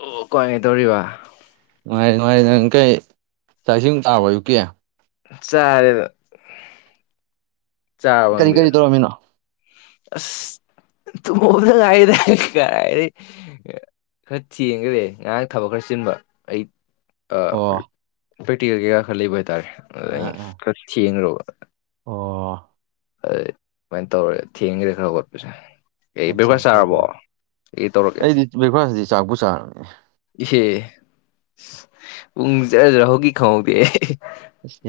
ꯑꯣ ꯀꯣꯏꯉꯩ ꯇꯧꯔꯤꯕ ꯅꯨꯡꯉꯥꯏ ꯅꯨꯡꯉꯥꯏꯔꯤ ꯅꯪ ꯀꯩ ꯆꯥꯛ ꯏꯁꯤꯡ ꯆꯔꯥꯕꯣ ꯑꯌꯨꯛꯀꯤ ꯆꯥꯔꯦꯗ ꯆꯥꯔꯕ ꯀꯔꯤ ꯅꯪꯗꯤ ꯀꯔꯤ ꯇꯧꯔꯝꯃꯤꯅꯣ ꯑꯁ ꯇꯨꯝ ꯍꯧꯕꯗꯥ ꯉꯥꯏꯔꯤꯗꯥ ꯀꯔꯥꯏꯗꯩꯩ ꯈꯔ ꯊꯦꯡꯒꯗꯦ ꯉꯥꯔꯥꯡ ꯊꯕꯛ ꯈꯔ ꯆꯤꯟꯕ ꯑꯩ ꯑꯥ ꯑꯣ ꯄ꯭ꯔꯦꯛꯇꯤꯀꯦꯜ ꯀꯩꯀꯥ ꯈꯔ ꯂꯩꯕ ꯍꯥꯏꯇꯥꯔꯦ ꯑꯥ [unintelligible] ꯑꯥ ꯈꯔ ꯊꯦꯡꯈ꯭ꯔꯕ ꯑꯣ [unintelligible] ꯇꯧꯔꯦ ꯊꯦꯡꯒꯔꯦ ꯈꯔ ꯍꯧꯒꯠꯄꯁꯦ ꯑꯦ ꯑꯠꯆꯥ ꯕ꯭ꯔꯦꯛꯐꯥꯁ ꯑꯠꯆꯥ ꯆꯥꯔꯕꯣ ꯆꯥ ꯑꯩ ꯇꯧꯔꯛꯀꯦ ꯑꯩꯗꯤ ꯕ꯭ꯔꯦꯛꯐꯥꯁꯇꯗꯤ ꯆꯥꯛꯄꯨ ꯆꯥꯔꯕꯅꯦ ꯏꯍꯦ ꯄꯨꯡ ꯖꯔ ꯖꯔ ꯍꯧꯒꯤ ꯈꯪꯍꯧꯗꯦ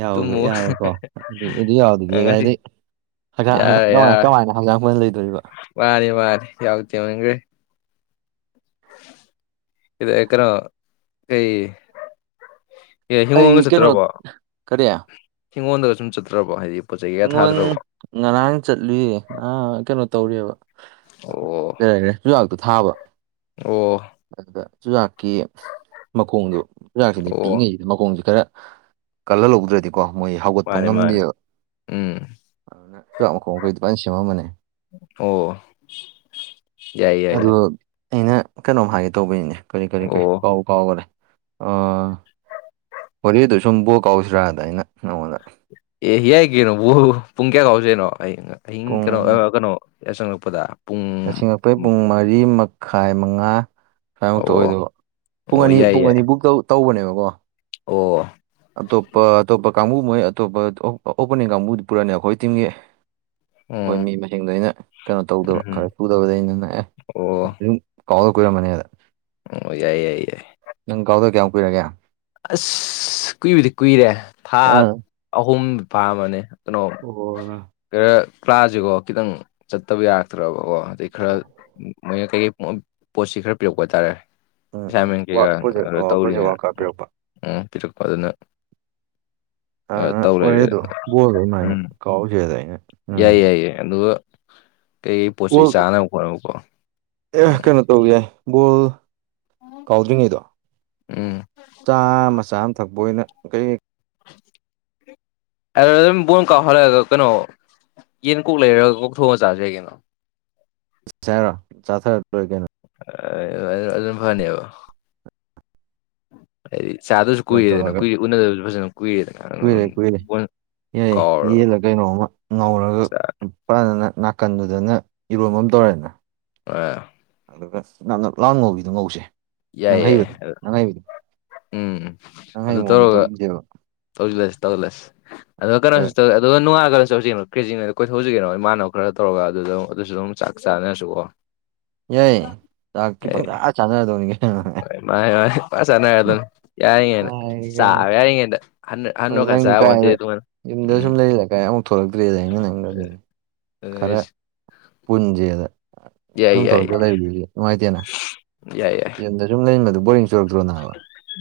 ꯌꯥꯎꯗ ꯇꯨꯃꯣ ꯌꯥꯔꯣꯏꯀꯣ ꯑꯗꯨꯗꯤ ꯑꯗꯨ ꯌꯥꯎꯗꯗꯤ ꯑꯥ ꯉꯁꯤ ꯀꯥꯏꯗꯩ ꯌꯥꯔꯦ [unintelligible] ꯂꯣꯏꯗꯣꯔꯤꯕ ꯃꯅꯤ ꯃꯅꯤ ꯌꯥꯍꯧ ꯊꯦꯡꯃꯟꯒꯔꯦ ꯏꯗ ꯀꯩꯅꯣ ꯀꯩ ꯑꯦ ꯑꯩ ꯍꯤꯡꯒꯣꯜꯒ ꯀꯩꯅꯣ ꯆꯠꯇ꯭ꯔꯕꯣ ꯀꯔꯤ ꯍꯤꯡꯒꯣꯜꯗꯒ ꯁꯨꯝ ꯆꯠꯇ꯭ꯔꯕꯣ ꯍꯥꯏꯗꯤ ꯄꯣꯠ ꯆꯩ ꯀꯩꯀꯥ ꯍꯤꯡꯉꯣꯟ ꯊꯥꯗ꯭ꯔꯕꯣ ꯉꯔꯥꯡ ꯆꯠꯂꯨꯌꯦ ꯉꯥꯡ ꯀꯩꯅꯣ ꯇꯧꯔꯤꯌꯦꯕ ꯑꯣ ꯀꯔꯤ ꯍꯥꯏꯒꯔꯦ ꯆꯨꯖꯥꯛꯇꯣ ꯊꯥꯕ ꯑꯣ ꯑꯗꯨꯗ ꯆꯨꯖꯥꯛꯀꯤ ꯃꯈꯣꯡꯗꯣ ꯆꯨꯨꯔꯥꯛꯁꯤꯗꯤ ꯑꯣ ꯄꯤꯛꯏꯉꯩ ꯃꯈꯣꯡꯁꯦ ꯈꯔ ꯀꯜꯍꯜꯍꯧꯗ꯭ꯔꯗꯤꯀꯣ ꯃꯣꯏ ꯍꯧꯒꯠꯄ ꯃꯥꯅꯦ ꯃꯥꯅꯦ ꯉꯝꯗꯦꯕ ꯎꯝ ꯑꯗꯨ ꯅ ꯃꯈꯣꯡꯈꯩ ꯗꯨꯃꯥꯏꯟ ꯁꯦꯝꯃꯥꯝꯕꯅꯦ ꯑꯣ ꯌꯥꯏ ꯌꯥꯏ ꯑꯗꯣ ꯌꯥꯏ ꯑꯩꯅ ꯀꯩꯅꯣꯝ ꯍꯥꯏꯒꯦ ꯇꯧꯕꯅꯤꯅꯦ ꯀꯔꯤ ꯀꯔꯤ ꯑꯣ ꯀꯔꯤ ꯀꯥꯎ ꯀꯥꯎꯒꯔꯦ ꯍꯣꯔꯦꯗꯨ ꯁꯨꯝ ꯕꯣ ꯀꯥꯎꯁꯤꯔꯥꯗ ꯑꯩꯅ ꯅꯪꯉꯣꯟꯗ ꯑꯦ ꯌꯥꯏ ꯀꯩꯅꯣꯕꯨ ꯄꯨꯡ ꯀꯌꯥ ꯀꯥꯎꯁꯦꯍꯥꯏꯅꯣ ꯑꯍꯤꯡ ꯄꯨꯡ ꯀꯩꯅꯣ ꯀꯩꯅꯣ ꯌꯆꯪꯉꯛꯄꯗ ꯌꯥꯆꯪꯉꯛꯄꯩ ꯄꯨꯡ ꯃꯔꯤ ꯃꯈꯥꯏ ꯃꯉꯥ ꯁꯥꯏꯃꯨꯛꯇ ꯑꯣ ꯑꯣꯏꯗꯨꯕ ꯄꯨꯡ ꯑꯣ ꯑꯅꯤ ꯌꯥꯏ ꯄꯨꯡ ꯌꯥꯏ ꯑꯅꯤ ꯕꯨꯛ ꯇꯧ ꯇꯧꯕꯅꯦꯕꯀꯣ ꯑꯣ ꯑꯇꯣꯞꯄ ꯑꯇꯣꯞꯄ ꯀꯥꯡꯕꯨ ꯃꯣꯏ ꯑꯇꯣꯞꯄ ꯑꯣꯄꯅꯤꯡ ꯀꯥꯡꯕꯨ ꯄꯨꯔꯅꯤ ꯑꯩꯈꯣꯏ ꯇꯤꯝꯒꯤ ꯑꯩꯈꯣꯏ ꯎꯝ ꯃꯤ ꯃꯁꯤꯡꯗ ꯑꯩꯅ ꯀꯩꯅꯣ ꯇꯧꯗꯕ ꯈꯔ ꯎꯝ ꯁꯨꯗꯕꯗꯩ ꯑꯩꯅꯥ ꯑꯦ ꯑꯣ ꯑꯗꯨꯝ ꯀꯥꯎꯗ ꯀꯨꯏꯔꯝꯃꯅꯤꯗ ꯎꯝ ꯌꯥꯏ ꯌꯥꯏ ꯌꯥꯏ ꯅꯪ ꯀꯥꯎꯗ ꯀꯌꯥꯝ ꯀꯨꯏꯔꯒꯦ ꯑꯁ ꯀꯨꯏꯕꯗꯤ ꯀꯨꯏꯔꯦ ꯊꯥ ꯑꯥ ꯑꯍꯨꯝ ꯐꯔꯝꯃꯅꯤ ꯀꯩꯅꯣ ꯑꯣ ꯈꯔ ꯀ꯭ꯂꯥꯁꯦꯀꯣ ꯈꯤꯇꯪ ꯆꯠꯇꯕ ꯌꯥꯔꯛꯇ꯭ꯔꯕꯀꯣ ꯑꯗꯩ ꯈꯔ ꯑꯣ ꯃꯣꯏꯅ ꯀꯩꯀꯩ ꯄꯣꯠꯁꯤ ꯈꯔ ꯄꯤꯔꯛꯄ ꯍꯥꯏꯇꯥꯥꯔꯦ ꯎꯝ ꯎꯝ ꯑꯦꯁꯥꯏꯟꯃꯦꯟ ꯀꯩꯀꯥ ꯄ꯭ꯔꯣꯖꯦꯛ ꯑꯣ ꯄ꯭ꯔꯣꯖꯦꯛ ꯋꯥꯔꯛꯀ ꯇꯧꯔꯤꯉꯩꯅ ꯄꯤꯔꯛꯄ ꯎꯝ ꯄꯤꯔꯛꯄ ꯑꯗꯨꯅ ꯑ ꯇꯧ ꯂꯩꯔꯦ ꯑꯣꯏꯔꯦꯗꯣ ꯕꯣꯜꯗ ꯑꯗꯨꯃꯥꯏꯅ ꯎꯝ ꯀꯥꯎꯖꯩꯗ ꯑꯩꯅ ꯎꯝ ꯌꯥꯏ ꯑꯗꯨꯒ ꯀꯩꯀꯩ ꯄꯣꯠ ꯆꯩ ꯕꯣꯜ ꯆꯥꯅꯕ ꯈꯣꯠꯅꯕꯀꯣ ꯎꯝ ꯇ ꯌꯥꯏ ꯣꯜ ꯀꯥꯎꯗ꯭ꯔꯤꯉꯩꯗꯣ ꯎꯝ ꯆꯥ ꯃꯆꯥꯥ ꯑꯃ ꯊꯛꯄ ꯑꯣꯏꯅ ꯀꯩ ꯑ ꯑꯗꯨ ꯑꯗꯨꯝ ꯕꯣꯟ ꯀꯥꯎꯞꯍꯜꯂꯛꯑꯒ ꯀꯩꯅꯣ ꯌꯦꯟ ꯀꯣꯛ ꯂꯩꯔꯒ ꯀꯣꯛꯊꯣꯡꯉ ꯆꯥꯖꯔꯤ ꯀꯩꯅꯣ ꯍꯥꯏꯔꯣ ꯆꯥꯊꯔꯛ ꯂꯣꯏ ꯀꯩꯅꯣ ꯑ ꯑꯗꯨꯅ ꯐꯅꯤꯕꯣ ꯍꯥꯏꯗꯤ ꯆꯥꯗꯕꯁꯨ ꯀꯩꯅꯣ ꯀꯨꯏꯔꯦꯗꯅ ꯇꯧꯔꯒ ꯀꯨꯏꯔꯦ ꯎꯅꯗꯕꯁꯨ ꯐꯖꯅ ꯀꯨꯏꯔꯦꯗꯅ ꯑꯦ ꯀꯥꯎꯔ ꯌꯦ ꯀꯩꯅꯣꯝꯃ ꯉꯧꯔꯒ ꯆꯥ ꯐꯖꯅ ꯅꯥꯀꯟꯗꯨꯗꯅ ꯏꯔꯣꯟꯕ ꯑꯃ ꯇꯧꯔꯦꯅ ꯑ ꯑꯗꯨꯒ ꯅꯅ ꯂꯥꯟ ꯉꯧꯤꯗꯣ ꯉꯧꯁꯦ ꯌꯥꯏ ꯅꯪ ꯌꯥꯏ ꯍꯩꯕꯗꯣ ꯅꯪ ꯍꯩꯕꯗꯣ ꯎꯝ ꯎꯝ ꯅꯪ ꯑꯗꯨ ꯍꯩꯕ ꯃꯑꯣꯡꯗ ꯇꯧꯔꯒ ꯇꯧꯁꯦꯕ ꯇꯧꯖꯂꯁ ꯇꯧꯂꯁ ꯑꯗꯨꯒ ꯀ ꯑꯗꯨꯅꯒꯂꯧꯁꯤ ꯀ꯭ꯔꯦꯖꯤꯤꯡꯉꯗ ꯀꯣꯏꯊꯣꯛꯁꯤꯒꯦꯅꯣ ꯏꯃꯅꯕ ꯈꯔ ꯇꯧꯔꯒ ꯑꯗꯨ ꯑꯗꯨꯝ ꯑꯗꯨꯁꯨ ꯑꯗꯨꯝ ꯆꯥꯛ ꯆꯥꯅꯔꯁꯨꯀꯣ ꯌꯥꯏ ꯆꯥꯛ ꯈꯤꯇꯪ ꯆ ꯆꯥꯟꯅꯔꯗꯧꯅꯤꯒꯦ ꯍ ꯃꯥꯅꯦ ꯃꯥꯁꯅ ꯑꯗꯨ ꯌꯥꯏꯉꯦꯅ ꯆꯥꯏ ꯆꯥ ꯀꯩꯅꯣ ꯌꯥꯔꯤꯉꯩꯗ ꯍ ꯍꯟꯅ ꯋꯥꯀꯥꯟ ꯆꯥ ꯍꯟꯗꯦ ꯑꯗꯨ ꯎꯝ ꯀꯦ ꯂꯩ ꯀꯥꯏ ꯑꯃꯨꯛ ꯊꯣꯛꯂꯛꯇ꯭ꯔꯦꯗ ꯑꯩꯅ ꯅꯪ ꯑꯗꯨꯗꯤ ꯑꯗꯨꯅꯦ ꯈꯔ ꯍꯥꯏꯁꯦ ꯄꯨꯟꯁꯦꯗ ꯌꯥꯏ ꯌꯨꯝ ꯌꯥꯏ ꯊꯣꯛꯂꯛꯇꯒ ꯂꯩꯕꯗꯨꯗꯤ ꯅꯨꯡꯉꯥꯏꯇꯦꯅ ꯌꯥꯏ ꯌꯥꯏ ꯌꯨꯝꯗ ꯁꯨꯝ ꯂꯩꯟꯕꯗꯨ ꯕꯣꯔꯤꯡ ꯆꯨꯔꯛꯇ꯭ꯔꯣ ꯅꯕ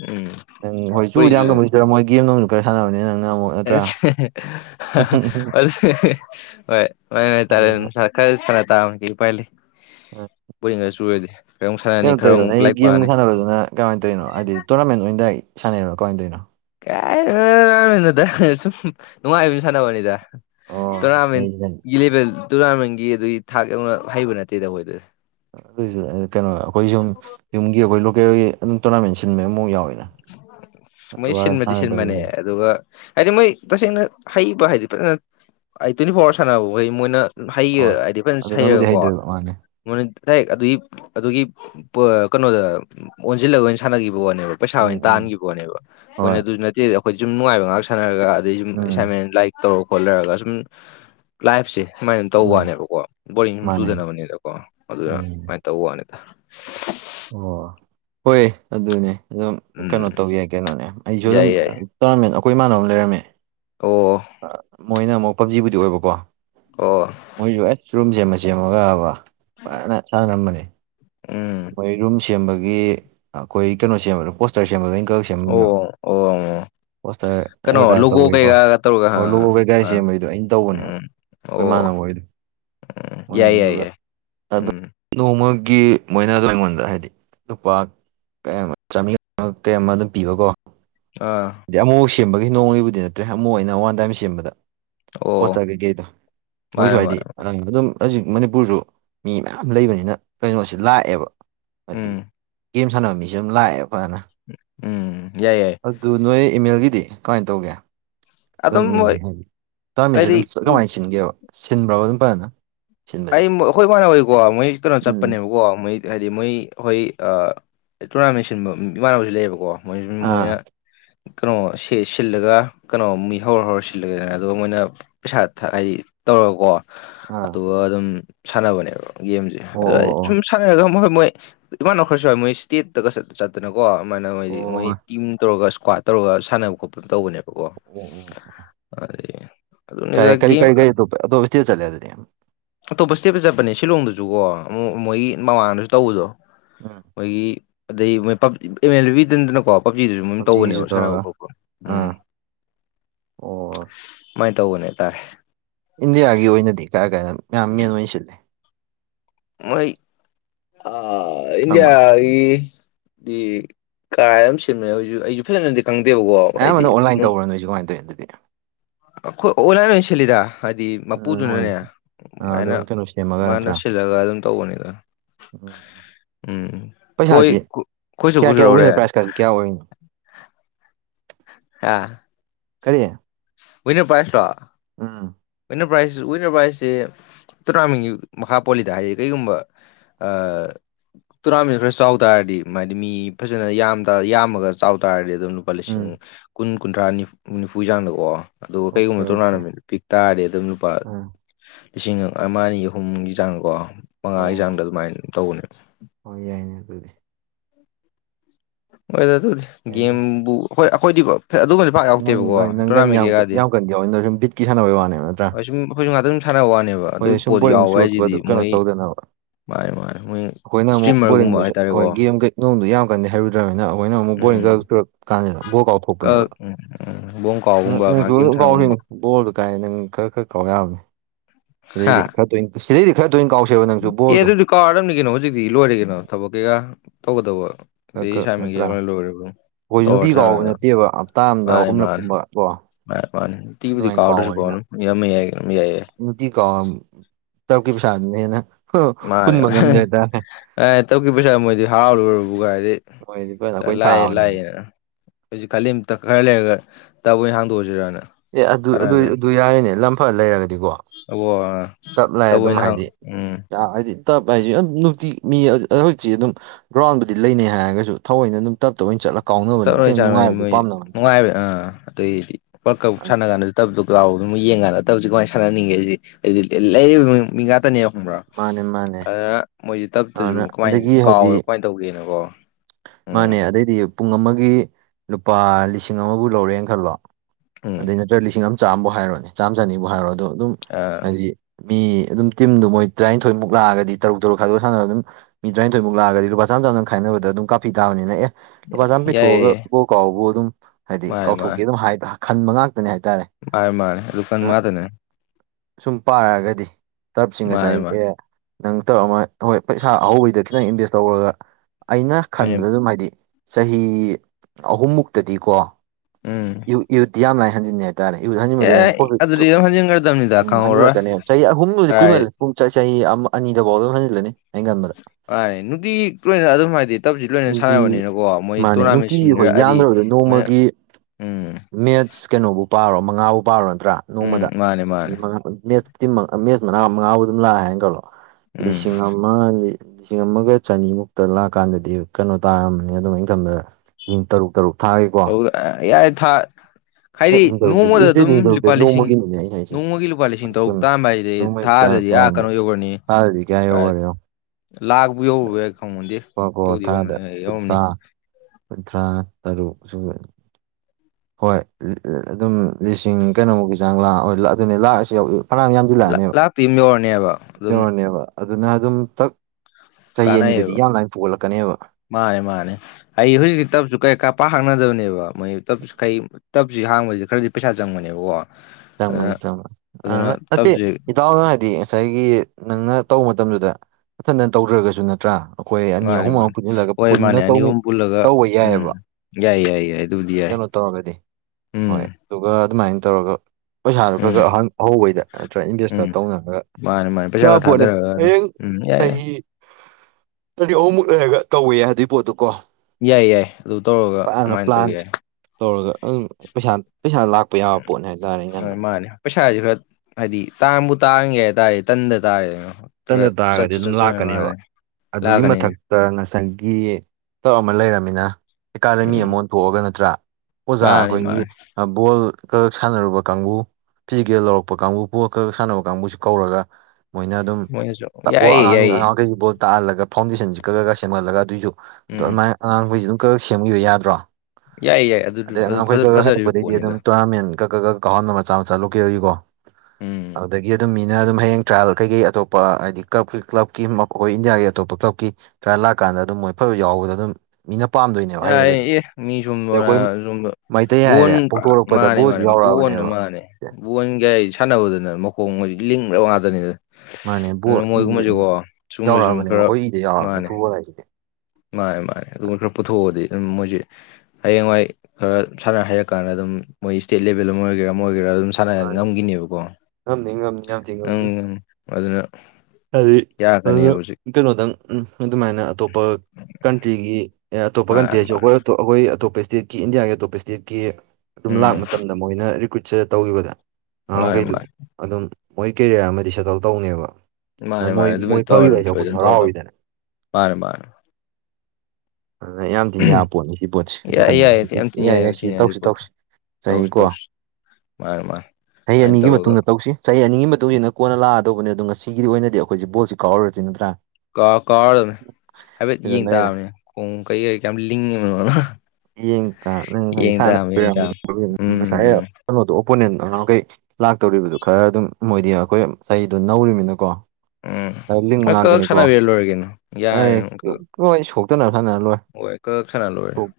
ꯎꯝ ꯅꯪ ꯍꯣꯏ ꯆꯨꯕꯗꯤ ꯌꯥꯝ ꯄꯨꯔꯤꯗꯨꯗꯅꯤ ꯀ ꯆ ꯃꯣꯏ ꯒꯦꯝꯅꯨꯡꯝꯁꯨ ꯀꯔꯤ ꯁꯥꯟꯅꯕꯅꯤ ꯅꯪꯅ ꯑꯃꯨꯛ ꯅꯠꯇ꯭ꯔꯥ ꯃꯥꯏ ꯃꯥꯏ ꯇꯥꯔꯦ ꯑꯗꯨꯅ ꯁꯥ ꯈꯔ ꯁꯔ ꯇꯥꯕꯅꯤ ꯀꯩ ꯎꯄꯥꯏ ꯂꯩ ꯄꯣꯡꯒ ꯆꯨꯔꯗꯤ ꯈꯔ ꯑꯃꯨꯛ ꯁꯥꯟꯅꯅꯤ ꯀꯩꯅꯣ ꯈꯔ ꯇꯧꯔꯤꯔꯣ ꯑꯃꯨꯛ ꯅꯪ ꯂꯥꯏꯔꯤꯛ ꯒꯦꯝ ꯄꯥꯅꯤ ꯁꯥꯟꯅꯕꯗꯨꯅ ꯀꯃꯥꯏꯅ ꯇꯧꯔꯤꯅꯣ ꯍꯥꯏꯗꯤ ꯇꯣꯔꯅꯥꯃꯦꯟ ꯑꯣꯏꯅ ꯁꯥꯟꯅꯩꯔꯅꯣ ꯀꯃꯥꯏꯅ ꯇꯧꯔꯤꯅꯣ ꯀꯃꯤꯅꯣꯗ ꯁꯨꯝ ꯅꯨꯡꯉꯥꯏꯕ ꯁꯥꯟꯅꯕꯅꯤꯗ ꯑꯣ ꯑꯩ ꯇꯣꯔꯅꯥꯃꯦꯟꯒꯤ ꯂꯦꯚꯦꯜ ꯇꯣꯔꯅꯥꯃꯦꯟꯒꯤ ꯑꯗꯨꯒꯤ ꯊꯥꯛ ꯌꯧꯅ ꯍꯩꯕ ꯅꯠꯇꯦꯗꯈꯣꯏꯗ ꯑꯗꯨꯏꯁꯨ ꯀꯩꯅꯣ ꯑꯩꯈꯣꯏ ꯁꯨꯝ ꯌꯨꯝꯒꯤ ꯑꯩꯈꯣꯏ ꯂꯣꯀꯦꯜꯒꯤ ꯑꯗꯨꯝ ꯇꯣꯔꯅꯥꯃꯦꯟ ꯁꯤꯟꯕ ꯑꯃꯨꯛ ꯌꯥꯎꯋꯦꯅ ꯁ ꯃꯣꯏ ꯁꯤꯟꯕꯗꯤ ꯁꯤꯟꯕꯅꯦ ꯑꯗꯨꯒ ꯍꯥꯏꯗꯤ ꯃꯣꯏ ꯇꯁꯦꯡꯅ ꯍꯩꯕ ꯍꯥꯏꯗꯤ ꯐꯖꯅ ꯇ꯭ꯋꯦꯟꯇꯤ ꯐꯣꯔ ꯑꯋꯥꯔꯁ ꯁꯥꯟꯅꯕꯈꯩ ꯃꯣꯏꯅ ꯍꯩꯌꯦ ꯍꯣꯏ ꯍꯥꯏꯗꯤ ꯐꯖ ꯑꯗꯨꯅꯕꯨꯗꯤ ꯍꯩꯔꯒꯀꯣ ꯍꯩꯗꯣꯏꯕ ꯃꯥꯅꯦ ꯃ ꯗꯥꯏꯔꯦꯛ ꯑꯗꯨꯒꯤ ꯑꯗꯨꯒꯤ ꯀꯩꯅꯣꯗ ꯑꯣꯟꯁꯤꯜꯂꯒ ꯑꯣꯏꯅ ꯁꯥꯟꯅꯈꯤꯕ ꯋꯥꯅꯦꯕ ꯄꯩꯁꯥ ꯎꯝ ꯑꯣꯏꯅ ꯎꯝ ꯇꯥꯍꯈꯤꯕꯣꯅꯦꯕ ꯍꯣꯏ ꯑꯩꯈꯅ ꯑꯗꯨꯁꯨꯠꯇꯦꯗ ꯑꯩꯈꯣꯏ ꯁꯨꯝ ꯅꯨꯡꯉꯥꯏꯕ ꯉꯥꯏꯥꯛ ꯁꯥꯟꯅꯔꯒ ꯑꯗꯩ ꯁꯨꯝ ꯎꯝ ꯑꯦꯁꯥꯏꯟꯃꯦꯟ ꯂꯥꯏꯔꯤꯛ ꯇꯧꯔ ꯈꯣꯠꯂꯔꯒ ꯁꯨꯝ ꯂꯥꯏꯐꯁꯦ ꯁꯨꯃꯥꯏꯅ ꯑꯗꯨ ꯇꯧꯕ ꯎꯝ ꯋꯥꯅꯦꯕꯀꯣ ꯕꯣꯔꯤꯡ ꯁꯨꯝ ꯃꯥꯅꯦ ꯆꯨꯗꯅꯕꯅꯦꯅꯀꯣ ꯎꯝ ꯑꯗꯨꯃꯥꯏ ꯇꯧ ꯋꯥꯅꯤꯗ ꯑꯣ ꯍꯣꯏ ꯑꯗꯨꯅꯦ ꯑꯗꯨꯝ ꯎꯝ ꯀꯩꯅꯣ ꯇꯧ ꯌꯥꯏ ꯀꯩꯅꯣꯅꯦ ꯑꯩꯁꯨ ꯑꯗꯨꯝ ꯌꯥꯏ ꯌꯥꯏ ꯇꯣꯔꯅꯥꯃꯦꯟ ꯑꯩꯈꯣꯏ ꯏꯃꯥꯟꯅꯕ ꯑꯃ ꯂꯩꯔꯝꯃꯦ ꯑꯣ ꯃꯣꯏꯅ ꯑꯃꯨꯛ ꯄꯞꯖꯤꯕꯨꯗꯤ ꯑꯣꯏꯕꯀꯣ ꯑꯣ ꯃꯣꯏꯁꯨ ꯑꯦꯁ ꯆꯨꯝꯁꯦꯃ ꯁꯦꯝꯃꯒꯕ ꯐꯖꯅ ꯁꯥꯟꯅꯔꯝꯕꯅꯤ ꯎꯝ ꯃꯣꯏ ꯔꯨꯝ ꯁꯦꯝꯕꯒꯤ ꯑꯩꯈꯣꯏ ꯀꯩꯅꯣ ꯁꯦꯝꯕꯗꯣ ꯄꯣꯁꯇꯔ ꯁꯦꯝꯕꯗꯣ ꯑꯩꯅ ꯀꯛ ꯁꯦꯝꯃꯝꯃꯦꯕ ꯑꯣ ꯑꯣ ꯄꯣꯁꯇꯔ ꯀꯩꯅꯣ ꯑꯦꯗꯚꯔꯇꯥꯏꯁ ꯂꯣꯒꯣ ꯇꯧꯕꯒꯤꯀꯣ ꯀꯩꯀꯥꯒ ꯑꯣ ꯂꯨ ꯇꯧꯔꯒ ꯀꯩ ꯒꯥꯔꯤ ꯑꯥ ꯁꯦꯝꯕꯩꯗꯣ ꯑꯩꯅ ꯇꯧꯕꯅꯦꯕ ꯑꯩꯈꯣꯏ ꯃꯥꯥꯟꯅ ꯑꯣ ꯑꯣꯏꯗꯣ ꯎꯝ ꯌꯥꯏ ꯌꯥꯏ ꯌꯥꯏ ꯑꯗꯨ ꯎꯝ ꯅꯣꯡꯃꯒꯤ ꯃꯣꯏꯅ ꯑꯗꯨꯝ ꯑꯩꯉꯣꯟꯗ ꯍꯥꯏꯕꯗꯤ ꯂꯨꯄꯥ ꯆꯥꯝꯃꯔꯤ ꯀꯌꯥ ꯑꯃ ꯑꯗꯨꯝ ꯄꯤꯕꯀꯣ ꯑꯥ ꯍꯥꯏꯗꯤ ꯑꯃꯨꯥꯎ ꯁꯦꯝꯕꯒꯤ ꯅꯣꯡꯃꯒꯤꯕꯨꯗꯤ ꯅꯠꯇ꯭ꯔꯦ ꯑꯃꯨꯛ ꯑꯩꯅ ꯋꯥꯟ ꯇꯥꯏꯝ ꯁꯦꯝꯕꯗ ꯑꯣ [unintelligible] ꯃꯣꯏꯁꯨ ꯃꯥꯅꯦ ꯍꯥꯏꯗꯤ ꯃꯥꯅꯦ ꯑꯗꯨ ꯑꯗꯨꯝ ꯍꯧꯖꯤꯛ ꯃꯅꯤꯄꯨꯔꯁꯨ ꯃꯤ ꯃꯌꯥꯝ ꯂꯩꯕꯅꯤꯅ ꯀꯩꯅꯣꯁꯤ ꯂꯥꯛꯑꯦꯕ ꯍꯥꯏꯗꯤ ꯎꯝ ꯒꯦꯝ ꯁꯥꯟꯅꯕ ꯃꯤꯁꯨ ꯑꯗꯨꯝ ꯂꯥꯛꯑꯦ ꯐꯖꯅ ꯎꯝ ꯌꯥꯏ ꯌꯥꯏ ꯑꯗꯨ ꯅꯣꯏ ꯑꯦꯃꯦꯜꯒꯤꯗꯤ ꯀꯃꯥꯏꯅ ꯇꯧꯒꯦ ꯑꯗꯨꯝ ꯃꯤꯒꯦ ꯍꯥꯏꯗꯤ ꯇꯔꯃꯤꯁꯦ ꯑꯗꯨꯝ ꯍꯥꯏꯗꯤ ꯀꯃꯥꯏꯅ ꯁꯤꯟꯒꯦꯕ ꯁꯤꯟꯕ꯭ꯔꯕ ꯑꯗꯨꯝ ꯐꯖꯅ ꯁꯤꯟꯕꯗꯤ ꯑꯩ ꯑꯩꯈꯣꯏ ꯏꯃꯅ ꯑꯣꯏꯀꯣ ꯃꯣꯏ ꯀꯩꯅꯣ ꯎꯝ ꯆꯠꯄꯅꯦꯕꯀꯣ ꯃꯣꯏ ꯍꯥꯏꯗꯤ ꯃꯣꯏ ꯑꯩꯈꯣꯏ ꯇꯣꯔꯅꯥꯃꯦꯟ ꯁꯤꯟꯕ ꯏꯃꯥꯟꯅꯕꯁꯨ ꯂꯩꯌꯦꯕꯀꯣ ꯃꯣꯏꯁꯨ ꯑꯥ ꯃꯣꯏꯅ ꯀꯩꯅꯣ ꯁꯤꯜꯂꯒ ꯀꯩꯅꯣ ꯃꯤ ꯍꯧꯔ ꯍꯧꯔ ꯁꯤꯜꯂꯒꯦꯗꯅ ꯑꯗꯣ ꯃꯣꯏꯅ ꯄꯩꯁꯥ ꯍꯥꯏꯗꯤ ꯇꯧꯔꯒꯀꯣ ꯑ ꯑꯗꯨꯒ ꯑꯗꯨꯝ ꯁꯥꯟꯅꯕꯅꯦꯕ ꯒꯦꯝꯁꯦ ꯑꯣ ꯑꯣ ꯑꯗꯨ ꯑꯣ ꯁꯨꯝ ꯁꯥꯟꯅꯔꯒ ꯍꯣꯏ ꯃꯣꯏ ꯏꯃꯥꯟ ꯈꯔꯁꯨ ꯍꯥꯏ ꯃꯣꯏ ꯏꯁ꯭ꯇꯦꯠꯇꯒ ꯆꯠꯇꯅꯀꯣ ꯑꯗꯨꯃꯥꯏꯅ ꯃꯣꯏꯗꯤ ꯃꯣꯏ ꯑꯣ ꯇꯤꯝ ꯇꯧꯔꯒ ꯏꯁꯀ꯭ꯋꯥꯠ ꯇꯧꯔꯒ ꯁꯥꯟꯅꯕ ꯈꯣꯠꯄ ꯇꯧꯕꯅꯦꯕꯀꯣ ꯑꯣ ꯑꯗꯒꯤ ꯀ ꯀꯔꯤ ꯀꯔꯤ ꯀꯔꯤ ꯑꯇꯣꯄ ꯑꯇꯣꯞꯄ ꯁꯤꯗ ꯆꯠꯂꯦ ꯑꯗꯨꯗꯤ ꯌꯥꯝ ꯑꯇꯣꯞꯄ ꯁ꯭ꯇꯦꯠꯇ ꯆꯠꯄꯅꯦ ꯁꯤꯂꯣꯡꯗꯁꯨꯀꯣ ꯑꯃꯨ ꯃꯣꯏꯒꯤ ꯃꯃꯥꯡꯗꯁꯨ ꯇꯧꯕꯗꯣ ꯎꯝ ꯃꯣꯏꯒꯤ ꯑꯗꯩ ꯃꯕꯤꯗꯗꯅꯀꯣ ꯄꯞꯖꯤꯗꯨꯁꯨ ꯃꯣꯏꯝ ꯄꯞꯖꯤꯒꯤꯁꯨ ꯇꯧꯕꯅꯦꯕ ꯇꯧꯔꯒ ꯁꯥꯟꯅꯕ ꯈꯣꯠꯄ ꯎꯝ ꯑꯥ ꯑꯣ ꯀꯃꯥꯏꯅ ꯇꯧꯕꯅꯦ ꯍꯥꯏꯇꯥꯔꯦ ꯏꯟꯗꯤꯌꯥꯒꯤ ꯑꯣꯏꯅꯗꯤ ꯀꯥꯏ ꯀꯥꯏꯗ ꯌꯥꯝ ꯃꯦꯟ ꯑꯣꯏꯅ ꯁꯤꯜꯂꯦ ꯃꯣꯏ ꯑ ꯈꯪꯕ꯭ꯔꯥ ꯏꯟꯗꯤꯌꯥ ꯀꯥꯏ ꯑꯃ ꯁꯦꯝꯅꯦ ꯍꯧꯖꯤꯁꯨ ꯑꯩꯁꯨ ꯐꯖꯅ ꯈꯪꯗꯦꯕꯀꯣ ꯑꯩꯗꯤ ꯑꯌꯥꯝꯕꯅ ꯑꯣꯟꯂꯥꯏꯟ ꯑꯗꯨꯝ ꯇꯧꯕ꯭ꯔꯥ ꯅꯣꯏꯁꯨ ꯀꯃꯥꯏꯅ ꯇꯧꯋꯤ ꯑꯗꯨꯗꯤ ꯑꯩꯈꯣꯏ ꯑꯣꯟꯂꯥꯏꯟ ꯑꯣꯏꯅ ꯁꯤꯜꯂꯤꯗ ꯍꯥꯏꯗꯤ ꯎꯝ ꯍꯣꯏ ꯃꯄꯨꯗꯨꯅꯅꯦ ꯑꯥ, ꯑꯗꯨꯃꯥꯏꯅ ꯑꯗꯨꯝ ꯀꯩꯅꯣ ꯁꯦꯝꯃꯒ ꯃꯥꯅ ꯅꯠꯇ꯭ꯔꯥ ꯁꯤꯜꯂꯒ ꯑꯗꯨꯝ ꯇꯧꯕꯅꯤꯗ ꯎꯝ ꯎꯝ ꯀꯣꯏ ꯄꯩꯁꯥꯁꯤ ꯑꯩꯣꯏꯁꯨ ꯀꯌꯥ ꯀꯌꯥ ꯄꯨꯖꯔꯛꯎꯔꯦ ꯋꯤꯟꯅꯔ ꯀꯌꯥ ꯑꯣꯏꯅꯣ ꯑꯥ ꯀꯔꯤ꯫ [unintelligible] ꯎꯝ꯫ ꯋꯤ ꯄ꯭ꯔꯥꯏ ꯋꯤꯟꯅꯔ ꯄ꯭ꯔꯥꯏꯖꯁꯤ ꯇꯣꯔꯅꯥꯃꯦꯟꯒꯤ ꯃꯈꯥ ꯄꯣꯜꯂꯤꯗ ꯍꯥꯏꯗꯤ ꯀꯩꯒꯨꯝꯕ꯫ ꯑ꯫ ꯇꯣꯔꯅꯥꯃꯦꯟꯁ ꯈꯔ ꯆꯥꯎ ꯇꯥꯔꯗꯤ ꯍꯥꯏꯗꯤ ꯃꯤ ꯐꯖꯅ ꯌꯥꯝ ꯌꯥꯝꯃꯒ ꯆꯥꯎ ꯇꯥꯔꯗꯤ ꯑꯗꯨꯝꯅ꯫ ꯂꯨꯄꯥ ꯎꯝ ꯂꯤꯁꯤꯡ ꯀꯨꯟ ꯀꯨꯟꯊ꯭ꯔꯥ ꯅꯤꯐꯨ ꯆꯥꯡꯗꯀꯣ꯫ ꯑꯗꯨꯒ ꯑꯣꯀꯦ ꯀꯩꯒꯨꯝꯕ ꯑꯣꯀꯦ ꯇꯣꯔꯅꯥꯃꯦꯟ ꯄꯤꯛ ꯇꯥꯔꯦ ꯑꯗꯨꯝ ꯂꯨꯄꯥ꯫ ꯎꯝ ꯂꯤꯁꯤꯡ ꯑꯃ ꯑꯅꯤ ꯑꯍꯨꯝꯒꯤ ꯆꯥꯡ ꯀꯣ ꯑꯣ ꯃꯉꯥꯒꯤ ꯆꯥꯡꯗ ꯑꯗꯨꯃꯥꯏꯅ ꯇꯧꯕꯅꯦ꯫ ꯍꯣꯏ ꯌꯥꯏꯅꯦ ꯑꯗꯨꯗꯤ꯫ ꯍꯣꯏ ꯑꯗꯨꯗꯤ ꯌꯥꯏꯅꯦ ꯒꯦꯝꯕꯨ ꯍꯣꯏ ꯑꯩꯈꯣꯏꯗꯤ ꯄꯥꯛ ꯅꯪ ꯌꯥꯎꯗꯦꯕꯀꯣ ꯍꯣꯏ ꯅꯪꯒꯟ ꯇꯣꯔꯅꯥꯃꯦꯟ ꯌꯥꯝ ꯀꯟ- ꯀꯩꯀꯥꯗꯤ ꯌꯥꯝ ꯀꯟꯗꯤ ꯌꯥꯎꯋꯤꯅ ꯁꯨꯝ ꯕꯤꯠꯀꯤ ꯁꯥꯟꯅꯕꯩ ꯋꯥꯅꯦꯕ ꯅꯠꯇ꯭ꯔꯥ ꯁꯨꯝ ꯑꯩꯈꯣꯏ ꯉꯥꯛꯇꯪ ꯁ ꯁꯨꯝ ꯁꯥꯟꯅꯕ ꯋꯥꯅꯦꯕ ꯍꯣꯏ ꯑꯗꯨꯒꯤ ꯁꯨꯝ ꯄꯣꯠ ꯕꯣꯔꯤꯡ ꯌꯥꯎꯕ ꯍꯥꯏꯁꯤꯗꯤ ꯆꯨꯔꯛꯄꯗꯨ ꯀꯩꯅꯣ ꯃꯣꯏ ꯇꯧꯗꯅꯕ ꯃꯥꯅꯤ ꯃꯥꯅꯤ ꯃꯣꯏ ꯏꯁꯇ꯭ꯔꯤꯃꯔꯒꯨꯝꯕ ꯍꯥꯏꯇꯥꯔꯦꯀꯣ ꯅꯣꯡꯗꯗꯨ ꯌꯥꯝ ꯀꯟꯗꯤꯦ ꯍꯥꯏꯔꯨꯗ꯭ꯔꯕꯅꯤꯅ ꯑꯩꯈꯣꯏꯅ ꯑꯃꯨꯛ ꯕꯣꯔꯡ ꯎꯝ ꯀꯛ ꯆꯨꯔꯛ ꯀꯥꯟꯁꯤꯗ ꯕꯣꯣꯔ ꯀꯥꯎꯊꯣꯛꯄꯅꯦꯕ ꯀꯛ ꯎꯝ ꯎꯝ ꯣꯡ ꯅꯪꯁꯨ ꯑꯗꯨꯝ ꯀꯥꯎꯔꯤꯅꯤ ꯕꯣꯜꯗ ꯀꯥꯏ ꯅꯪ ꯈꯔ ꯈꯔ ꯀꯥꯎ ꯌꯥꯕꯅꯤ ꯍꯥ ꯁꯤꯗꯩꯗꯤ ꯈꯠꯇꯣꯏꯅꯤ ꯁꯤꯗꯩꯗꯤ ꯈꯔ ꯇꯣꯏꯅ ꯀꯥꯎꯁꯦꯕ ꯅꯪꯁꯨ ꯕꯣꯜꯗꯣ ꯀꯥꯔꯝꯅꯤ ꯀꯩꯅꯣ ꯍꯧꯖꯤꯛꯇꯤ ꯂꯣꯏꯔ ꯀꯅꯣ ꯊꯕꯛ ꯀꯩꯀꯥ ꯇꯧꯒꯗꯧꯕ ꯈꯔ ꯑꯗꯨ ꯈꯔ ꯅꯠꯇ꯭ꯔꯥ ꯁꯝꯃꯤꯒꯤꯌꯥ ꯂꯣꯏꯔꯕꯣ ꯑꯩꯈꯣꯏ ꯅꯨꯡꯇꯤ ꯀꯥꯎꯕ ꯅꯠꯇꯦꯕ ꯍꯞꯇꯥ ꯑꯝꯗ ꯑ ꯍꯨꯝꯂꯛꯀꯨꯝꯕ ꯀꯣ꯫ ꯃꯅꯤ ꯃꯅꯤ ꯅꯨꯡꯇꯤꯒꯤꯕꯨꯗꯤ ꯑꯗꯨꯃꯥꯏꯅ ꯀꯥꯎꯗꯔꯁꯨꯀꯣ꯫ ꯀꯥꯎꯕꯅꯤꯅ [unintelligible] ꯅꯨꯡꯇꯤ ꯀꯥꯎ ꯇꯞꯀꯤ ꯄꯩꯁꯥꯗꯨꯅ ꯍꯦꯅ꯫ ꯃꯥꯅꯦꯕ ꯑꯦ ꯇꯞꯀꯤ ꯄꯩꯁꯥ ꯃꯣꯏꯗꯤ ꯍꯥꯔꯥꯎ ꯂꯣꯏꯔꯕꯨ ꯀꯥꯏꯗꯩꯩ꯫ ꯃꯣꯏꯗꯤ ꯐꯖꯅ ꯑꯩꯈꯣꯏꯅ ꯆꯂꯥꯏ ꯊꯥꯕꯅꯤꯅ ꯂꯥꯛꯏꯅ꯫ ꯑꯩꯁꯨ ꯈꯂꯤꯝ ꯈꯔ ꯂꯩꯔꯒ ꯇꯞ ꯑꯣꯏꯅ ꯍꯥꯡꯗꯣꯛꯑꯁꯤꯔꯅ ꯑꯦ ꯑꯗꯨ ꯑꯗꯨ ꯁꯥꯟꯅꯔꯁꯤꯔ ꯑꯗꯨ ꯌꯥꯔꯦꯅꯦ ꯂꯝꯐ ꯂꯩꯔꯒꯗꯤꯀꯣ꯫ ꯑꯣ ꯇꯞ ꯂꯩ ꯇꯕ ꯑꯗꯨꯝ ꯑꯣꯏꯅ ꯍꯥꯡ ꯍꯥꯏꯗꯤ ꯎꯝ ꯍꯥꯏꯗꯤ ꯇꯞ ꯍꯥꯏꯁꯤ ꯑꯗꯨ ꯅꯨꯡꯇꯤ꯫ ꯃꯤ ꯍꯧꯖꯤꯛꯇꯤ ꯑꯗꯨꯝ ꯒ꯭ꯔꯥꯎꯟꯕꯨꯗꯤ ꯂꯩꯅꯩ ꯍꯥꯏꯔꯒꯁꯨ ꯊꯑꯣꯏꯅ ꯑꯗꯨꯝ ꯇꯞꯇ ꯑꯣꯏꯅ ꯆꯠꯂꯛꯄ꯫ ꯀꯥꯎꯅꯕꯅꯦ ꯇꯞꯅ ꯈꯤꯇꯪ ꯆꯥꯡꯅꯩ ꯅꯨꯡꯉꯥꯏꯕꯗꯨ ꯃꯣꯏ ꯄꯥꯝꯅꯕꯅꯤꯅ꯫ ꯅꯨꯡꯉꯥꯏꯕ ꯑꯥ ꯑꯗꯩꯩꯗꯤ ꯋꯥꯜ ꯀꯥꯂꯞ ꯁꯥꯟꯅ ꯀꯥꯟꯗ ꯇꯕꯗꯣ ꯂꯥꯎ꯫ ꯑꯃꯨꯛ ꯌꯦꯡꯀꯥꯟꯗ ꯇꯞꯁꯤ ꯀꯃꯥꯏꯅ ꯁꯥꯟꯅꯅꯤꯡꯉꯦ ꯍꯥꯏꯗꯤ ꯂꯩꯔꯤꯕ ꯃꯤ ꯉꯥꯛꯇꯅꯦꯕ꯫ ꯈꯪꯕꯔ ꯃꯥꯅꯦ ꯃꯥꯅꯦ ꯑꯗꯨꯅ꯫ ꯃꯣꯏꯁꯦ ꯇꯞꯇꯁꯨ ꯑꯗꯨꯅ ꯀꯃꯥꯏꯅ ꯑꯗꯒꯤ ꯍꯥꯏꯗꯤ ꯀꯥꯎꯕꯗꯨ ꯀꯃꯥꯏꯅ ꯇꯧꯒꯦꯅꯀꯣ ꯎꯝ꯫ ꯃꯥꯅꯦ ꯑꯗꯩꯗꯤ ꯄꯨꯡ ꯑꯃꯒꯤ ꯂꯨꯄꯥ ꯂꯤꯁꯤꯡ ꯑꯃꯕꯨ ꯂꯧꯔꯦꯅ ꯈꯜꯂꯣ ꯎꯝ ꯑꯗꯨꯗꯩꯩꯅ꯫ ꯂꯤꯁꯤꯡ ꯑꯃ ꯆꯥꯝꯃꯕꯨ ꯍꯥꯏꯔꯣꯅꯦ ꯆꯥꯝꯃ ꯆꯅꯤꯕꯨ ꯍꯥꯏꯔꯣ ꯑꯗꯣ ꯑꯗꯨꯝ ꯑꯥ ꯍꯥꯏꯗꯤ꯫ ꯃꯤ ꯑꯗꯨꯝ ꯇꯤꯟꯝꯗꯨ ꯃꯣꯏ ꯇꯔꯥꯅꯤꯊꯣꯏꯃꯨꯛ ꯂꯥꯛꯑꯒꯗꯤ ꯇꯔꯨꯛ ꯇꯔꯨꯛ ꯈꯥꯏꯗꯣꯛꯑ꯫ ꯁꯅꯔꯁꯨ ꯑꯗꯨꯝ ꯃꯤ ꯇꯔꯥꯅꯤꯊꯣꯏꯃꯨꯛ ꯂꯥꯛꯒꯗꯤ ꯂꯨꯄꯥ ꯆꯥꯝ ꯆꯥꯝꯅ ꯈꯥꯏꯅꯕꯗ ꯑꯗꯨꯝ ꯀꯥꯞꯐꯤ ꯇꯥꯕꯅꯤꯅ ꯑꯦ꯫ ꯂꯨꯄꯥ ꯆꯥꯝꯃ ꯄꯤꯊꯣꯛꯑꯒ ꯌꯥꯏꯌꯦ ꯕꯣꯜ ꯀꯥꯎꯕꯕꯨ ꯑꯗꯨꯝ ꯍꯥꯏꯗꯤ ꯃꯥꯅꯦ ꯀꯥꯎꯊꯣꯛꯀꯦ ꯑꯗꯨꯝ ꯈꯟꯕ ꯉꯥꯛꯇꯅꯤ ꯍꯥꯏꯇꯥꯔꯦ꯫ ꯃꯥꯥꯏ ꯃꯥꯥꯏ ꯂꯗꯨꯀꯥꯟꯕ ꯑꯗꯨꯅ ꯉꯥꯛꯇꯅꯤ꯫ ꯁꯨꯝ ꯄꯥꯔꯛꯑꯒꯗꯤ ꯇꯔꯞꯁꯤ ꯃꯥꯅꯦ ꯉꯁꯥꯏꯒꯤ ꯃꯥꯅꯦ ꯑꯦ ꯅꯪ ꯇꯔꯞ ꯑꯃ꯫ ꯍꯣꯏ ꯄꯩꯁꯥ ꯑꯍꯧꯕꯩꯗ ꯈꯤꯇꯪ ꯏꯟꯚꯦꯁ ꯇꯧꯈꯔꯒ ꯑꯩꯅ ꯃꯣꯏꯅ ꯈꯟꯕꯗ ꯑꯗꯨꯝ ꯍꯥꯏꯗꯤ꯫ ꯆꯍꯤ ꯑꯍꯨꯝꯃꯨꯛꯇꯗꯤ ꯀꯣ꯫ ꯎꯝ꯫ ꯏꯍꯨꯠ ꯏꯍꯨꯠꯇꯤ ꯌꯥꯝꯅ ꯂꯥꯏ ꯍꯟꯖꯤꯟ ꯌꯥꯏꯗ꯫ ꯍꯥꯏꯇꯥꯔꯦ ꯏꯍꯨꯠꯖꯤꯟꯕ ꯑꯦ ꯄ꯭ꯔꯣꯐꯤꯠꯁꯨ ꯑꯗꯨꯗꯤ ꯑꯗꯨꯝ ꯍꯟꯖꯤꯟꯈ꯭ꯔꯗꯕꯅꯤꯗ ꯎꯝ ꯈꯪꯍꯧꯔꯣꯏ ꯍꯟꯖꯤꯜꯂꯛꯀꯅꯦꯕꯥ ꯆꯍꯤ ꯑꯍꯨꯝꯗꯨꯗꯤ ꯀꯥꯏ ꯀꯨꯏꯃꯜꯂꯦ꯫ ꯄꯨꯡ ꯆꯍꯤ ꯑꯃ ꯑꯅꯤꯗꯐꯥꯎꯗ ꯑꯗꯨꯝ ꯍꯟꯖꯤꯜꯂꯅꯤ ꯑꯩ ꯈꯟꯕꯗ꯫ ꯃꯥꯅꯦ ꯅꯨꯡꯇꯤꯒꯤ ꯂꯣꯏꯅ ꯑꯗꯨꯝ ꯍꯥꯏꯗꯤ ꯇꯞꯕꯁꯤ ꯂꯣꯏꯅ ꯅꯨꯡꯇꯤ ꯁꯥꯟꯅꯕꯅꯤꯅꯀꯣ ꯃꯣꯏ ꯇꯣꯔꯅꯥꯃꯦꯟꯁꯤꯡ ꯈꯔ ꯍꯥꯏꯗꯤ ꯃꯣꯏꯅ꯫ ꯒꯤ ꯎꯝ ꯃꯦꯠꯁ ꯀꯩꯅꯣꯕꯨ ꯄꯥꯔꯣ ꯃꯉꯥꯕꯨ ꯄꯥꯔꯣ ꯅꯠꯇ꯭ꯔꯥ꯫ ꯎꯝ ꯅꯣꯡꯃꯗ ꯃꯥꯅꯦ ꯃꯥꯅꯦ ꯃꯤ ꯃꯉꯥ ꯃꯠ ꯃꯉꯥ ꯃꯉꯥꯕꯨ ꯑꯗꯨꯝ ꯂꯥꯛꯑꯦ ꯍꯥꯏꯅ ꯈꯜꯂꯣ ꯎꯝ ꯂꯤꯁꯤꯡ ꯑꯃ ꯂꯤꯁꯤꯡ ꯑꯃꯒ ꯆꯅꯤꯃꯨꯛꯇ ꯂꯥꯛꯀꯥꯟꯗꯗꯤ ꯀꯩꯅꯣ ꯇꯥꯔꯝꯕꯅꯤ ꯑꯗꯨꯝ ꯏꯟꯊꯝꯗ ꯄꯨꯡ ꯇꯔꯨꯛ ꯇꯔꯨꯛ ꯊꯥꯒꯦꯀꯣ ꯇꯧ ꯌꯥꯏ ꯊꯥ ꯍꯥꯏꯗꯤ ꯍꯤꯡꯗꯧꯗꯗꯤ ꯅꯣꯡꯃꯗ ꯗꯦꯠ ꯑꯗꯨꯝ ꯍꯤꯡꯗꯧꯗ ꯂꯨꯄꯥ ꯂꯤꯁꯤꯡ ꯅꯣꯡꯃꯒꯤꯅꯤꯅꯦ ꯑꯩ ꯍꯥꯏꯁꯦ ꯅꯣꯡꯃꯒꯤ ꯂꯨꯄꯥ ꯂꯤꯁꯤꯡ ꯇꯔꯨꯛ ꯁꯨꯝ ꯇꯥꯥꯟꯕ ꯍꯥꯏꯁꯦ ꯑꯗꯨ ꯅꯣꯡꯃꯩ ꯇꯥ ꯊꯥꯗꯗꯤ ꯌꯥ ꯇꯥ- ꯀꯩꯅꯣ ꯌꯧꯒꯅꯤ ꯊꯥꯗꯗꯤ ꯀꯌꯥ ꯌꯧꯈꯔꯦ ꯂꯥꯛꯄ ꯌꯧꯔꯨꯕ ꯌꯥ ꯈꯪꯉꯗꯤ ꯀꯣꯀꯣ ꯌꯧꯗꯦ ꯊꯥꯗ ꯌꯔꯝꯅꯤꯅ ꯑꯩ ꯀꯨꯟꯊ꯭ꯔꯥ ꯌꯧꯔꯝꯅꯤ ꯀꯨꯟꯊ꯭ꯔꯥ ꯇꯔꯨꯛ ꯁꯨꯕ ꯍꯣꯏ ꯑꯗꯨꯝ ꯂꯤꯁꯤꯡ ꯀꯩꯅꯣꯃꯨꯛꯀꯤ ꯆꯥꯡ ꯂꯥꯛ ꯍꯣꯏ ꯑꯗꯨꯅꯤ ꯂꯥꯛꯑꯁꯤ ꯐꯔꯌꯥꯝ ꯌꯥꯝ ꯏꯂꯅꯦꯕ ꯂꯥꯛꯇꯤ ꯑꯗꯨꯝ ꯌꯧꯔꯅꯦꯕ ꯑꯗꯨꯝ ꯏꯅꯦꯕ ꯑꯗꯨꯅ ꯑꯗꯨꯝ ꯊꯛ ꯆꯍꯤ ꯑꯅꯤꯗꯗꯤ ꯀꯥꯟꯅꯩꯌꯦꯕ ꯌꯥꯝ ꯂꯥꯏꯅ ꯄꯨꯒꯠꯂꯛꯀꯅꯦꯕ꯫ ꯃꯥꯅꯦ ꯃꯥꯅꯦ ꯑꯩ ꯍꯧꯖꯤꯛꯇꯤ ꯇꯞꯁꯨ ꯀꯩ ꯀꯥ ꯄꯥꯛ ꯍꯪꯅꯗꯕꯅꯦꯕ ꯃꯣꯏ ꯇꯞꯁꯨ ꯀꯩ꯫ ꯇꯞꯕꯁꯤ ꯍꯥꯡꯕꯁꯤꯕꯁꯤ ꯈꯔꯗꯤ ꯄꯩꯁꯥ ꯆꯪꯕꯅꯦꯕꯀꯣ꯫ ꯆꯪꯕꯅꯤ ꯑꯗꯨꯅ ꯆꯪꯕ ꯑ ꯑꯗꯨꯅ ꯅꯠꯇꯦ ꯇꯞꯁꯤ ꯏꯗꯥꯎꯅ ꯍꯥꯏꯗꯤ ꯉꯁꯥꯏꯒꯤ꯫ ꯅꯪꯅ ꯇꯧꯕ ꯃꯇꯝꯗꯨꯗ ꯃꯊꯟꯗꯅ ꯇꯧꯗ꯭ꯔꯒꯁꯨ ꯅꯠꯇ꯭ꯔꯥ꯫ ꯑꯩꯈꯣꯏ ꯑꯅꯤ ꯃꯥꯅꯦ ꯑꯍꯨꯝ ꯑꯃ ꯃꯥꯅꯦ ꯄꯨꯟꯁꯤꯜꯂꯒ ꯍꯣꯏ ꯃꯥꯅꯦ ꯄꯨꯟꯅꯧ ꯑꯅꯤ ꯇꯧꯃꯤꯟ ꯑꯍꯨꯝ ꯄꯨꯜꯂꯒ ꯇꯧꯕ ꯌꯥꯏ ꯎꯝ ꯍꯥꯏꯕ ꯌꯥꯏ ꯌꯥꯏ ꯌꯥꯏ ꯑꯗꯨꯕꯨꯗꯤ ꯌꯥꯏ ꯀꯩꯅꯣ꯫ ꯇꯧꯔꯒꯗꯤ ꯍꯣꯏ ꯎꯝ ꯑꯗꯨꯒ ꯑꯗꯨꯃꯥꯏꯅ ꯇꯧꯔꯒ꯫ ꯄꯩꯁꯥꯗꯣ ꯈꯔ ꯎꯝ ꯈꯔ ꯑꯍꯧꯕꯩꯗ ꯅꯠꯇ꯭ꯔꯒ ꯏꯟꯚꯦꯁ ꯎꯝ ꯈꯔ ꯇꯧꯅꯔꯒ꯫ ꯃꯥꯅꯦ ꯃꯥꯅꯦ ꯄꯩꯁꯥꯒ ꯌꯥꯄꯣꯠꯅꯦ ꯊꯥꯗꯔꯒ ꯑꯗꯨꯝ ꯍꯌꯦꯡ ꯎꯝ ꯌꯥꯏ ꯆꯍꯤ꯫ ꯑꯗꯨꯗꯤ ꯑꯍꯨꯝꯃꯨꯛ ꯂꯩꯔꯒ ꯇꯧꯋꯦ ꯌꯥꯏ ꯑꯗꯨꯏ ꯄꯣꯠꯇꯨ ꯀꯣ꯫ ꯌꯥꯏ ꯌꯥꯏ ꯑꯗꯨ ꯇꯧꯔꯒ ꯐꯖꯅ ꯑꯗꯨꯃꯥꯏꯅ ꯇꯧꯒꯤ ꯄ꯭ꯂꯥꯟꯁꯦ ꯌꯥꯏ꯫ ꯇꯧꯔꯒ ꯄꯩꯁꯥ ꯄꯩꯁꯥ ꯂꯥꯛꯄ ꯌꯥꯕ ꯄꯣꯠꯅꯦ ꯍꯥꯏ ꯍꯣꯏ ꯃꯥꯅꯦ ꯄꯩꯁꯥꯥꯁꯦ ꯈꯔ ꯍꯥꯏꯗꯤ ꯇꯥꯡꯕꯨ ꯇꯥꯡꯒꯦ ꯍꯥꯏꯇꯥꯔꯦ ꯇꯟꯗ ꯇꯥꯔꯦꯅ ꯈꯔ ꯇꯟꯗ ꯇꯥꯔꯒꯗꯤ ꯆꯠꯁꯨ ꯑꯗꯨꯝ ꯆꯠꯆꯥꯔꯥ ꯂꯥꯛꯀꯅꯦꯕ ꯃꯥꯜꯂꯦ ꯑꯗꯨꯒꯤ ꯃꯊꯛꯇꯥ ꯉꯁꯥꯏꯒꯤ [unintelligible] ꯑꯃ ꯂꯩꯔꯃꯤꯅ ꯑꯦꯀꯥꯗꯃꯤ ꯎꯝ ꯑꯃ ꯑꯣꯟꯊꯣꯛꯑꯒꯥ ꯅꯠꯇ꯭ꯔꯥ ꯑꯣꯖꯥ ꯃꯥꯅꯦ ꯑꯩꯈꯣꯏꯒꯤ ꯃꯥꯅꯦ ꯕꯣꯜ ꯀꯛ ꯁꯥꯟꯅꯔꯨꯕ ꯀꯥꯡꯕꯨ ꯐꯤꯖꯤꯀꯦꯜ ꯂꯧꯔꯛꯄꯥ ꯀꯥꯡꯕꯨ ꯕꯣꯜ ꯈꯔ ꯈꯔꯁꯥꯟꯅꯕ ꯀꯥꯡꯕꯨꯁꯨ ꯀꯧꯔꯒꯥ ꯃꯣꯏꯅ ꯑꯗꯨꯝ ꯑꯣꯏꯅꯖꯨ ꯕꯣꯜ ꯑꯉꯥꯡ ꯑꯉꯥꯡꯈꯩ ꯕꯣꯜ ꯇꯥꯛꯍꯜꯂꯒꯥ ꯐꯥꯎꯟꯗꯦꯁꯟꯁꯤ ꯈꯔꯥꯒꯥ ꯁꯦꯝꯍꯜꯂꯒꯥ ꯑꯗꯨꯏꯁꯨ ꯑꯗꯨꯗꯣ ꯎꯝ ꯑꯗꯨꯃꯥꯏꯅ ꯑꯉꯥꯡꯈꯩꯁꯨ ꯑꯗꯨꯝ ꯈꯔ ꯁꯦꯝꯕꯤꯕ ꯌꯥꯗ꯭ꯔꯣ ꯌꯥꯏ ꯌꯥꯏ ꯑꯗꯨꯗꯨ ꯑꯗꯩ ꯑꯗꯨ ꯑꯉꯥꯡꯈꯣꯏ ꯐꯖ ꯈꯔ ꯐꯖꯔꯤꯕ ꯍꯥꯏꯔꯛꯄꯗꯒꯤꯗꯤ ꯑꯗꯨꯝ ꯄꯣꯠꯅꯤꯗ ꯇꯣꯔꯅꯥꯃꯦꯟ ꯀꯥꯒ ꯀꯥꯒ ꯀꯥꯎꯍꯟꯕ ꯃꯆꯥ ꯃꯆꯥ ꯂꯣꯀꯦꯜꯒꯤꯀꯣ ꯎꯝ ꯑꯗꯨꯗꯥꯒꯤ ꯑꯗꯨꯝ ꯃꯤꯅ ꯑꯗꯨꯝ ꯍꯌꯦꯡ ꯇ꯭ꯔꯥꯏꯌꯦꯜ ꯀꯩꯀꯩ ꯑꯇꯣꯞꯄ ꯄꯥ ꯍꯥꯏꯗꯤ ꯀ꯭ꯂꯀꯤ ꯀ꯭ꯂꯕꯀꯤ ꯑꯩꯈꯣꯏ ꯏꯟꯗꯤꯌꯥꯒꯤ ꯑꯇꯣꯞꯄ ꯀ꯭ꯂꯕꯀꯤ ꯈꯔ ꯂꯥꯛꯀꯥꯟꯗꯥ ꯑꯗꯨꯝ ꯃꯣꯏ ꯐꯕ ꯌꯥꯎꯕꯗꯥ ꯑꯗꯨꯝ ꯃꯤꯅ ꯄꯥꯝꯗꯣꯏꯅꯦꯕ ꯍꯩꯔꯒꯗꯤ ꯌꯥꯏꯌꯦ ꯃꯤ ꯑꯗꯩ ꯑꯩꯈꯣꯏ [unintelligible] ꯃꯩꯇꯩ ꯕꯣꯟ ꯍꯥꯏꯔꯦ ꯄꯣꯛꯊꯣꯔꯛꯄꯗ ꯃꯥꯅꯦ ꯕꯣꯜꯁꯤ ꯃꯥꯅꯦ ꯕꯣꯟ ꯌꯥꯎꯔꯛꯑꯕꯅꯦꯕ ꯃꯥꯅꯦ ꯕꯣꯟ ꯀꯥꯏ ꯁꯥꯟꯅꯕꯗꯨꯅ ꯃꯈꯣꯡ ꯃꯔꯤ ꯂꯤꯡꯂꯕ ꯉꯥꯛꯇꯅꯤꯗꯥ ꯃꯥꯅꯦ ꯑꯗꯨ ꯕꯣꯜ ꯏ ꯃꯣꯏꯒꯨꯝꯕꯖꯨꯀꯣ ꯁꯤꯒꯨꯝꯕꯕꯁꯤꯖꯨ ꯌꯥꯎꯔꯛꯑꯕꯅꯦꯕ ꯈꯔ ꯑꯩꯈꯣꯏ ꯏꯗ ꯃꯥꯅꯤ [unintelligible] ꯃꯥꯅꯦ ꯃꯥꯅꯦ ꯑꯗꯨꯒꯨꯝꯕ ꯈꯔ ꯄꯨꯊꯣꯛꯑꯗꯤ ꯑꯗꯨꯝ ꯃꯣꯏꯖꯦ ꯍꯌꯦꯡꯋꯥꯏ ꯈꯔ ꯁꯥꯟꯅ ꯍꯩꯔꯀꯥꯟꯗꯥ ꯑꯗꯨꯝ ꯃꯣꯏ ꯁ ꯏꯁꯇꯦꯠ ꯂꯦꯕꯦꯜ ꯑꯃ ꯑꯣꯏꯒꯦꯔꯥ ꯑꯃ ꯑꯣꯏꯒꯦꯔꯥ ꯑꯗꯨꯝ ꯁꯥꯅ ꯃꯥꯅꯦ ꯉꯝꯒꯤꯅꯦꯕꯀꯣ ꯉꯝꯅꯤ ꯉꯝꯅꯤ ꯌꯥꯝ ꯊꯤ ꯉꯝꯅꯤ ꯑꯗꯨꯅ ꯍꯥꯏꯗꯤ ꯑꯗꯨ ꯌꯥꯔꯛꯀꯅꯦꯕ ꯍꯧꯖꯤꯛ ꯀꯩꯅꯣꯗꯪ ꯑꯗꯨꯃꯥꯏꯅ ꯑꯇꯣꯞꯄ ꯀꯟꯇ꯭ꯔꯤꯒꯤ ꯑꯦ ꯑꯇꯣꯞꯄ ꯀꯟꯇ꯭ꯔꯤꯁꯨ ꯃꯥꯅꯦ ꯃꯥꯅꯦ ꯑꯩꯈꯣꯏ ꯑꯩꯈꯣꯏ ꯑꯇꯣꯞꯄ ꯏꯁꯇꯦꯠꯀꯤ ꯏꯟꯗꯤꯌꯥꯒꯤ ꯑꯇꯣꯞꯄ ꯏꯁꯇꯦꯠꯀꯤ ꯑꯗꯨꯝ ꯎꯝ ꯂꯥꯛ ꯃꯇꯝꯗꯥ ꯃꯣꯏꯅ ꯔꯤꯀ꯭ꯋꯏꯠꯁꯦ ꯇꯧꯒꯤꯕꯗꯥ ꯃꯥꯅꯦ ꯑꯉꯥꯡꯈꯩꯗꯨ ꯃꯥꯅꯦ ꯑꯗꯨꯝ ꯃꯣꯏ ꯀꯦꯔꯤꯌꯔ ꯑꯃꯗꯤ ꯁꯦꯇꯜ ꯇꯧꯅꯦꯕ ꯑ ꯃꯥꯅꯦ ꯃꯣꯏ ꯃꯥꯅꯦ ꯃꯣꯏ ꯑꯗꯨꯃꯥꯏ ꯐꯈꯤꯕ ꯍꯥꯏꯁꯦ ꯇꯧꯔꯗꯤ ꯑꯩꯈꯣꯏꯁꯨ ꯁꯣꯏꯗꯥꯅ ꯇꯧꯔꯥꯗꯧꯅꯤ ꯍꯔꯥꯎꯋꯤꯗꯅ ꯃꯥꯅꯦ ꯃꯥꯅꯦ ꯑꯗꯨꯅ ꯏꯌꯥꯝ ꯊꯤꯅ ꯃꯥꯅꯦ ꯌꯥꯕ ꯄꯣꯠꯅꯤ ꯁꯤ ꯄꯣꯠꯁꯦ ꯑꯩꯅ ꯌꯥꯏ ꯈꯟꯕꯗꯥ ꯌꯥꯏ ꯌꯥꯝ ꯊꯤꯅ ꯌꯥꯏ ꯌꯥꯏ ꯌꯥꯝ ꯁꯤ ꯊꯤꯅ ꯑꯗꯨ ꯇꯧꯁꯤ ꯄꯣꯠꯇꯣ ꯇꯧꯁꯤ ꯆꯍꯤ ꯇꯧꯁꯤ ꯀꯣ ꯇꯧꯁꯤ ꯃꯥꯅꯤ ꯃꯥꯅꯤ ꯆꯍꯤ ꯁꯨꯃꯥꯏꯅ ꯑꯅꯤꯒꯤ ꯇꯧꯔꯒꯥ ꯃꯇꯨꯡꯗ ꯇꯧꯁꯤ ꯆꯍꯤ ꯑꯅꯤꯒꯤ ꯃꯇꯨꯡ ꯏꯁꯤꯟꯅ ꯀꯣꯟꯅ ꯂꯥꯛꯑꯗꯧꯕꯅꯦ ꯑꯗꯨ ꯉꯁꯤꯒꯤ ꯑꯣꯏꯅꯗꯤ ꯑꯈꯣꯏꯁꯦ ꯕꯣꯜꯁꯤ ꯀꯥꯎꯔꯨꯔꯁꯤ ꯅꯠꯇ꯭ꯔꯥ ꯀꯥꯎꯔ ꯀꯣꯎꯔꯗꯧꯅꯦ ꯍꯥꯏꯐꯦꯠ ꯁꯤꯗ ꯌꯦꯡ ꯂꯩꯔꯦ ꯇꯥꯕꯅꯦ ꯈꯣꯡ ꯀꯩ ꯀꯔꯤ ꯀꯌꯥꯝ ꯂꯤꯡꯉꯤꯕꯅꯣꯅ ꯍꯌꯦꯡ ꯇ ꯅꯪ ꯌꯦꯡ ꯁꯥꯟꯅꯝ ꯇꯥꯕꯅꯤ ꯌꯦꯡ ꯇꯥꯕꯅꯤ [unintelligible] ꯎꯝ ꯉꯁꯥꯏ ꯎꯝ ꯀꯩꯅꯣꯗꯣ ꯑꯣꯄꯣꯅꯦꯟꯗꯣ ꯑꯉꯥꯡꯈꯩ ꯂꯥꯛꯇꯧꯔꯤꯕꯗꯣ ꯈꯔ ꯑꯗꯨꯝ ꯃꯣꯏꯗꯤ ꯑꯩꯈꯣꯏ ꯆꯍꯤꯗꯣ ꯅꯧꯔꯤꯃꯤꯅꯀꯣ ꯎꯝꯝ [unintelligible] ꯀꯛ ꯀꯛ ꯉꯥꯛꯇꯅꯤꯀꯣ ꯁꯥꯟꯅꯕꯤꯔ ꯂꯣꯏꯔꯒꯦꯅ ꯑꯥꯏ ꯌꯥꯔꯦ ꯀꯛ ꯂꯣꯏ ꯁꯣꯛꯇꯅꯕ ꯁꯥꯟꯅꯔ ꯂꯣꯏꯔꯦ [unintelligible]